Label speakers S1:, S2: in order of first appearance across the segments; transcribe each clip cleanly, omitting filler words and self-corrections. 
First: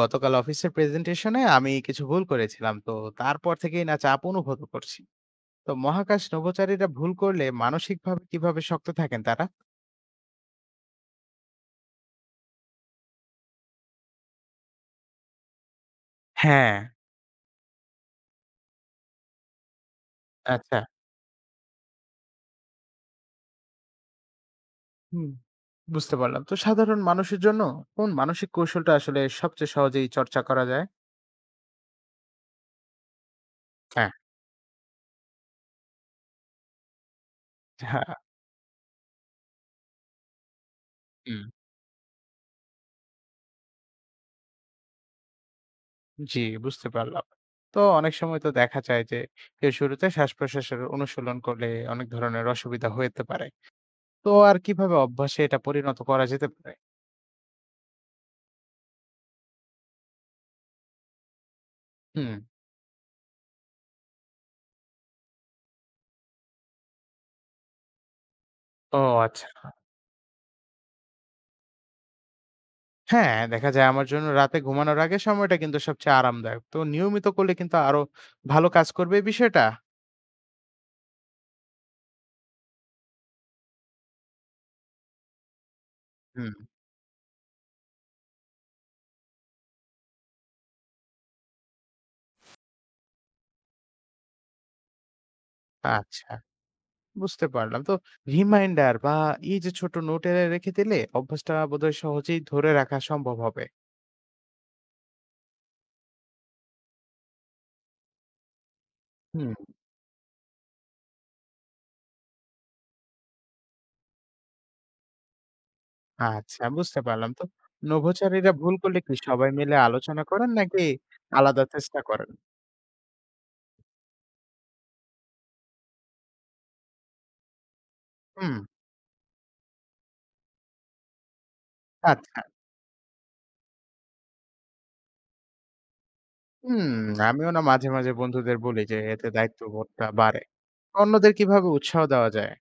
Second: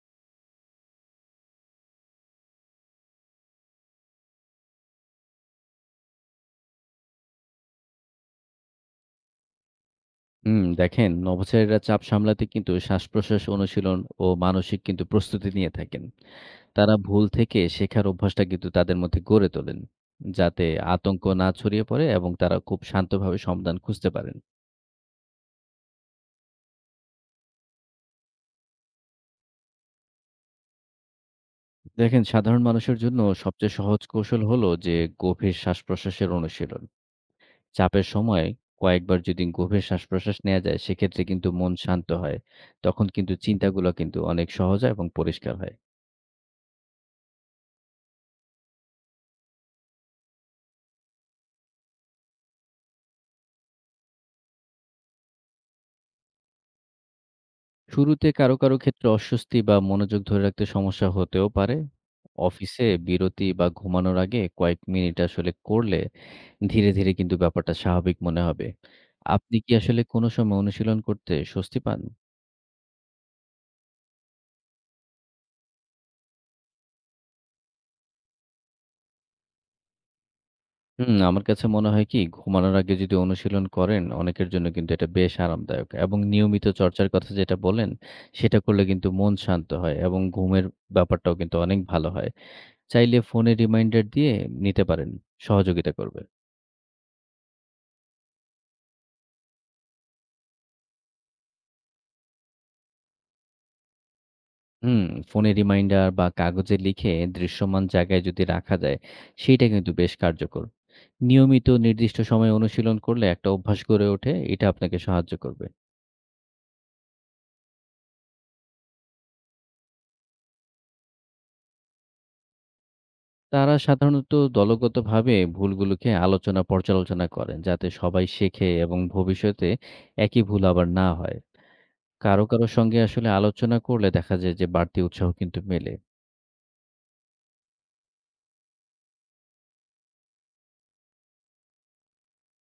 S1: গতকাল অফিসের প্রেজেন্টেশনে আমি কিছু ভুল করেছিলাম। তো তারপর থেকেই চাপ অনুভব করছি। তো মহাকাশ নভোচারীরা ভুল করলে মানসিকভাবে কিভাবে শক্ত থাকেন তারা?
S2: হুম, দেখেন নভোচারীরা চাপ সামলাতে কিন্তু শ্বাসপ্রশ্বাস অনুশীলন ও মানসিক কিন্তু প্রস্তুতি নিয়ে থাকেন।
S1: হ্যাঁ।
S2: তারা ভুল থেকে শেখার অভ্যাসটা কিন্তু তাদের মধ্যে গড়ে তোলেন, যাতে
S1: আচ্ছা।
S2: আতঙ্ক না ছড়িয়ে পড়ে এবং তারা খুব শান্তভাবে সমাধান খুঁজতে পারেন।
S1: হুম, বুঝতে পারলাম। তো সাধারণ মানুষের জন্য কোন মানসিক কৌশলটা আসলে সবচেয়ে সহজেই চর্চা করা যায়?
S2: দেখেন সাধারণ মানুষের জন্য সবচেয়ে সহজ কৌশল হলো যে গভীর শ্বাস প্রশ্বাসের অনুশীলন।
S1: আচ্ছা,
S2: চাপের সময় কয়েকবার যদি গভীর শ্বাস প্রশ্বাস নেওয়া যায়, সেক্ষেত্রে
S1: হুম।
S2: কিন্তু মন শান্ত হয়। তখন কিন্তু চিন্তাগুলো কিন্তু অনেক সহজ হয় এবং পরিষ্কার হয়।
S1: জি, বুঝতে পারলাম। তো অনেক সময় তো দেখা যায় যে কেউ শুরুতে শ্বাস প্রশ্বাসের অনুশীলন করলে অনেক ধরনের অসুবিধা হতে পারে, তো আর কিভাবে অভ্যাসে এটা পরিণত করা যেতে পারে?
S2: শুরুতে কারো ক্ষেত্রে অস্বস্তি বা মনোযোগ ধরে রাখতে সমস্যা হতেও পারে।
S1: হুম।
S2: অফিসে বিরতি বা ঘুমানোর আগে কয়েক মিনিট আসলে করলে ধীরে কিন্তু ব্যাপারটা স্বাভাবিক মনে হবে।
S1: ও,
S2: আপনি
S1: আচ্ছা।
S2: কি আসলে কোনো সময় অনুশীলন করতে স্বস্তি পান?
S1: হ্যাঁ, দেখা যায় আমার জন্য রাতে ঘুমানোর আগে সময়টা কিন্তু সবচেয়ে আরামদায়ক। তো নিয়মিত করলে কিন্তু আরো ভালো কাজ করবে এই বিষয়টা?
S2: হুম, আমার কাছে মনে হয় কি ঘুমানোর আগে যদি অনুশীলন করেন অনেকের জন্য কিন্তু এটা বেশ আরামদায়ক এবং
S1: হুম।
S2: নিয়মিত চর্চার কথা যেটা বললেন, সেটা করলে কিন্তু মন শান্ত হয় এবং ঘুমের ব্যাপারটাও কিন্তু অনেক ভালো হয়। চাইলে ফোনে রিমাইন্ডার দিয়ে নিতে পারেন, সহযোগিতা করবে।
S1: আচ্ছা, বুঝতে পারলাম। তো রিমাইন্ডার বা এই যে ছোট নোটে রেখে দিলে অভ্যাসটা বোধহয় সহজেই ধরে রাখা সম্ভব হবে।
S2: হুম, ফোনে রিমাইন্ডার বা কাগজে লিখে দৃশ্যমান জায়গায় যদি রাখা যায়,
S1: হুম।
S2: সেইটা কিন্তু বেশ কার্যকর। নিয়মিত নির্দিষ্ট সময়ে অনুশীলন করলে একটা অভ্যাস গড়ে ওঠে, এটা আপনাকে সাহায্য করবে।
S1: আচ্ছা, বুঝতে পারলাম। তো নভোচারীরা ভুল করলে কি সবাই মিলে আলোচনা করেন নাকি আলাদা চেষ্টা করেন?
S2: তারা সাধারণত দলগতভাবে ভুলগুলোকে আলোচনা পর্যালোচনা করেন, যাতে সবাই
S1: হুম,
S2: শেখে এবং ভবিষ্যতে একই ভুল আবার না হয়।
S1: আচ্ছা।
S2: কারো সঙ্গে আসলে আলোচনা করলে দেখা যায় যে বাড়তি উৎসাহ কিন্তু মেলে।
S1: হুম, আমিও মাঝে, মাঝে বন্ধুদের বলি যে এতে দায়িত্ববোধটা বাড়ে। অন্যদের কিভাবে উৎসাহ দেওয়া যায়?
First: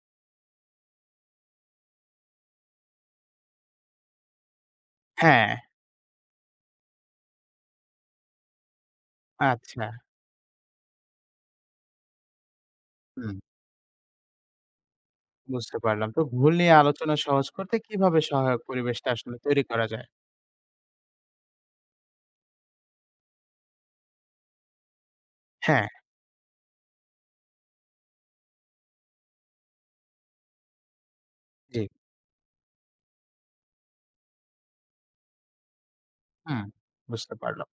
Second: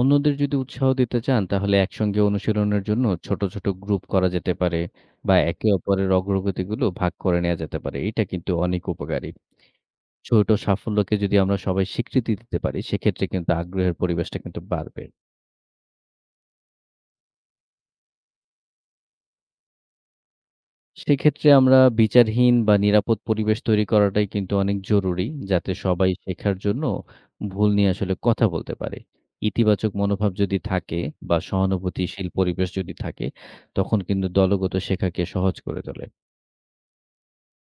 S2: অন্যদের যদি উৎসাহ দিতে চান, তাহলে একসঙ্গে অনুশীলনের জন্য ছোট গ্রুপ করা যেতে পারে বা
S1: হ্যাঁ,
S2: একে অপরের অগ্রগতিগুলো ভাগ করে নেয়া যেতে পারে। এটা কিন্তু অনেক উপকারী।
S1: আচ্ছা।
S2: ছোট সাফল্যকে যদি আমরা সবাই স্বীকৃতি দিতে পারি, সেক্ষেত্রে
S1: হুম,
S2: কিন্তু আগ্রহের পরিবেশটা কিন্তু বাড়বে।
S1: বুঝতে পারলাম। তো ভুল নিয়ে আলোচনা সহজ করতে কিভাবে সহায়ক পরিবেশটা আসলে তৈরি করা যায়?
S2: সেক্ষেত্রে আমরা বিচারহীন বা নিরাপদ পরিবেশ তৈরি করাটাই কিন্তু অনেক জরুরি, যাতে
S1: হ্যাঁ।
S2: সবাই শেখার জন্য ভুল নিয়ে আসলে কথা বলতে পারে। ইতিবাচক মনোভাব যদি থাকে বা
S1: জি।
S2: সহানুভূতিশীল পরিবেশ যদি থাকে, তখন কিন্তু দলগত শেখাকে সহজ করে তোলে।
S1: হুম, বুঝতে পারলাম।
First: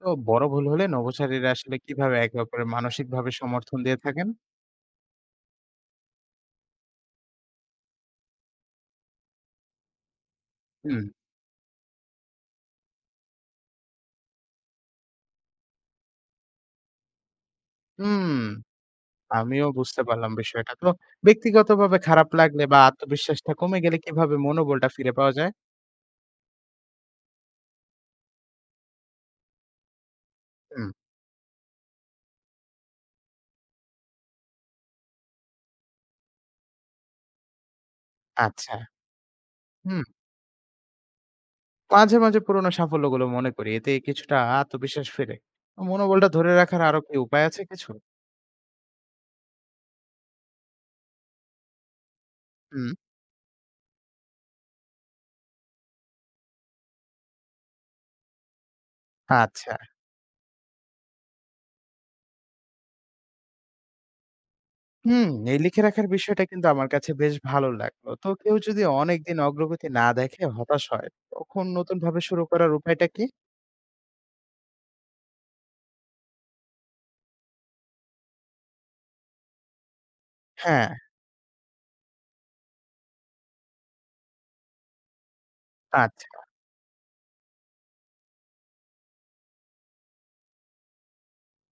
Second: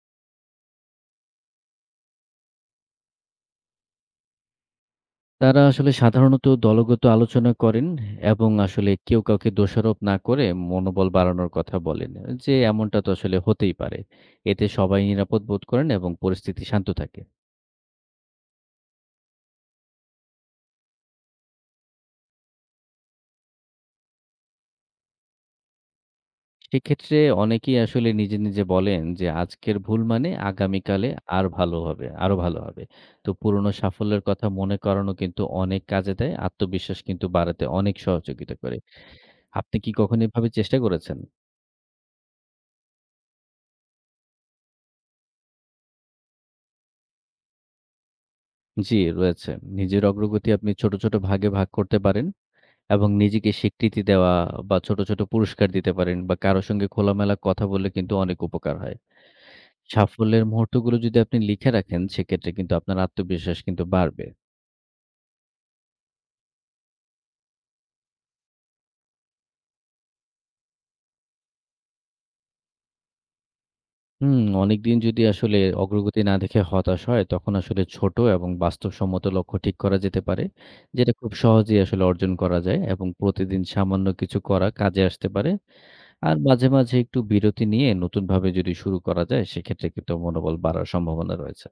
S1: তো বড় ভুল হলে নভোচারীরা আসলে কিভাবে একে অপরের মানসিকভাবে সমর্থন দিয়ে থাকেন?
S2: তারা আসলে সাধারণত দলগত আলোচনা করেন এবং আসলে কেউ কাউকে দোষারোপ না করে
S1: হুম।
S2: মনোবল বাড়ানোর কথা বলেন যে এমনটা তো আসলে হতেই পারে। এতে সবাই নিরাপদ বোধ করেন এবং পরিস্থিতি শান্ত থাকে।
S1: হুম, আমিও বুঝতে পারলাম বিষয়টা। তো ব্যক্তিগতভাবে খারাপ লাগলে বা আত্মবিশ্বাসটা কমে গেলে কিভাবে মনোবলটা ফিরে পাওয়া যায়?
S2: সেক্ষেত্রে অনেকেই আসলে নিজে বলেন যে আজকের ভুল মানে
S1: হুম।
S2: আগামীকালে আর ভালো হবে, আরো ভালো হবে। তো পুরনো সাফল্যের কথা মনে করানো কিন্তু অনেক কাজে দেয়। আত্মবিশ্বাস কিন্তু বাড়াতে অনেক সহযোগিতা
S1: আচ্ছা।
S2: করে। আপনি কি
S1: হুম,
S2: কখনো এভাবে চেষ্টা করেছেন?
S1: মাঝে, মাঝে পুরোনো সাফল্যগুলো মনে করি। এতে কিছুটা আত্মবিশ্বাস ফেরে। মনোবলটা ধরে রাখার আরো কি উপায় আছে কিছু?
S2: জি, রয়েছে। নিজের অগ্রগতি আপনি ছোট ভাগে ভাগ করতে পারেন
S1: হুম।
S2: এবং নিজেকে স্বীকৃতি দেওয়া বা ছোট পুরস্কার দিতে পারেন বা কারো সঙ্গে খোলামেলা কথা বললে কিন্তু অনেক উপকার হয়।
S1: আচ্ছা।
S2: সাফল্যের মুহূর্তগুলো যদি আপনি লিখে রাখেন, সেক্ষেত্রে কিন্তু আপনার আত্মবিশ্বাস কিন্তু বাড়বে।
S1: হুম, এই লিখে রাখার বিষয়টা কিন্তু আমার কাছে বেশ ভালো লাগলো। তো কেউ যদি অনেকদিন অগ্রগতি না দেখে হতাশ হয়, তখন নতুনভাবে শুরু করার উপায়টা কি?
S2: হুম, অনেকদিন যদি আসলে অগ্রগতি না দেখে হতাশ হয়, তখন আসলে ছোট এবং বাস্তবসম্মত লক্ষ্য ঠিক করা যেতে পারে,
S1: হ্যাঁ,
S2: যেটা খুব সহজেই আসলে অর্জন করা যায় এবং প্রতিদিন সামান্য কিছু করা কাজে আসতে পারে।
S1: আচ্ছা।
S2: আর মাঝে একটু বিরতি নিয়ে নতুনভাবে যদি শুরু করা যায়, সেক্ষেত্রে কিন্তু মনোবল বাড়ার সম্ভাবনা রয়েছে।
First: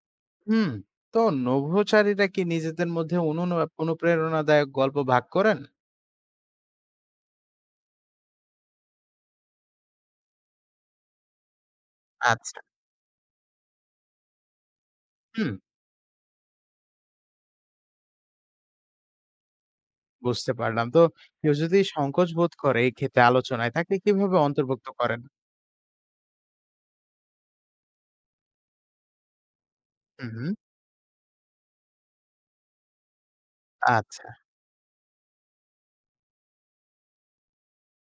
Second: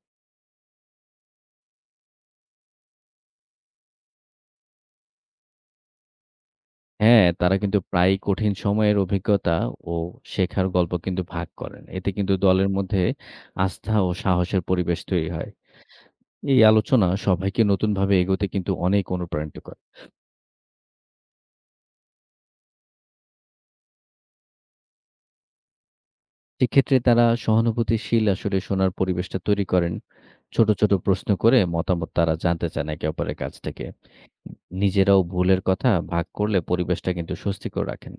S1: হুম, তো নভোচারীরা কি নিজেদের মধ্যে অনুপ্রেরণাদায়ক গল্প ভাগ করেন?
S2: হ্যাঁ, তারা কিন্তু প্রায়ই কঠিন সময়ের অভিজ্ঞতা ও শেখার গল্প কিন্তু ভাগ করেন। এতে কিন্তু
S1: আচ্ছা,
S2: দলের মধ্যে আস্থা ও সাহসের পরিবেশ তৈরি হয়।
S1: হুম,
S2: এই আলোচনা সবাইকে নতুনভাবে এগোতে কিন্তু অনেক অনুপ্রাণিত করে।
S1: বুঝতে পারলাম। তো কেউ যদি সংকোচ বোধ করে এই ক্ষেত্রে আলোচনায়, তাকে কিভাবে অন্তর্ভুক্ত করেন?
S2: সেক্ষেত্রে তারা সহানুভূতিশীল আসলে শোনার পরিবেশটা তৈরি করেন।
S1: হুম, হুম,
S2: ছোট প্রশ্ন করে মতামত তারা জানতে চান একে অপরের কাছ থেকে।
S1: আচ্ছা,
S2: নিজেরাও ভুলের কথা ভাগ করলে পরিবেশটা কিন্তু স্বস্তিকর রাখেন।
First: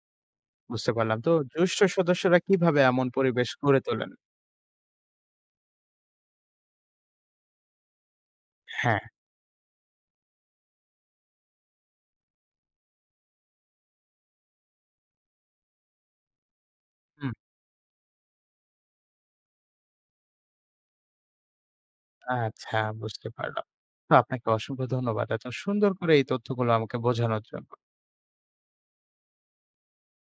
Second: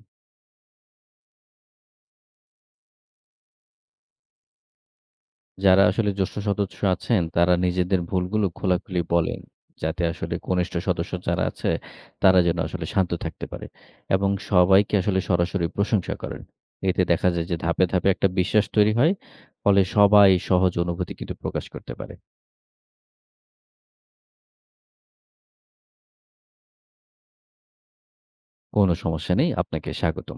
S1: বুঝতে পারলাম। তো জ্যেষ্ঠ সদস্যরা কিভাবে এমন পরিবেশ গড়ে তোলেন?
S2: যারা আসলে জ্যেষ্ঠ সদস্য আছেন, তারা নিজেদের ভুলগুলো
S1: হ্যাঁ।
S2: খোলাখুলি বলেন। যাতে আসলে কনিষ্ঠ সদস্য যারা আছে, তারা যেন আসলে শান্ত থাকতে পারে এবং সবাইকে আসলে সরাসরি প্রশংসা করেন। এতে দেখা যায় যে ধাপে একটা বিশ্বাস তৈরি হয়। ফলে সবাই সহজ অনুভূতি কিন্তু প্রকাশ করতে পারে।
S1: আচ্ছা, বুঝতে পারলাম। তো আপনাকে অসংখ্য ধন্যবাদ। এত সুন্দর করে এই তথ্যগুলো আমাকে বোঝানোর জন্য।
S2: কোনো সমস্যা নেই। আপনাকে স্বাগতম।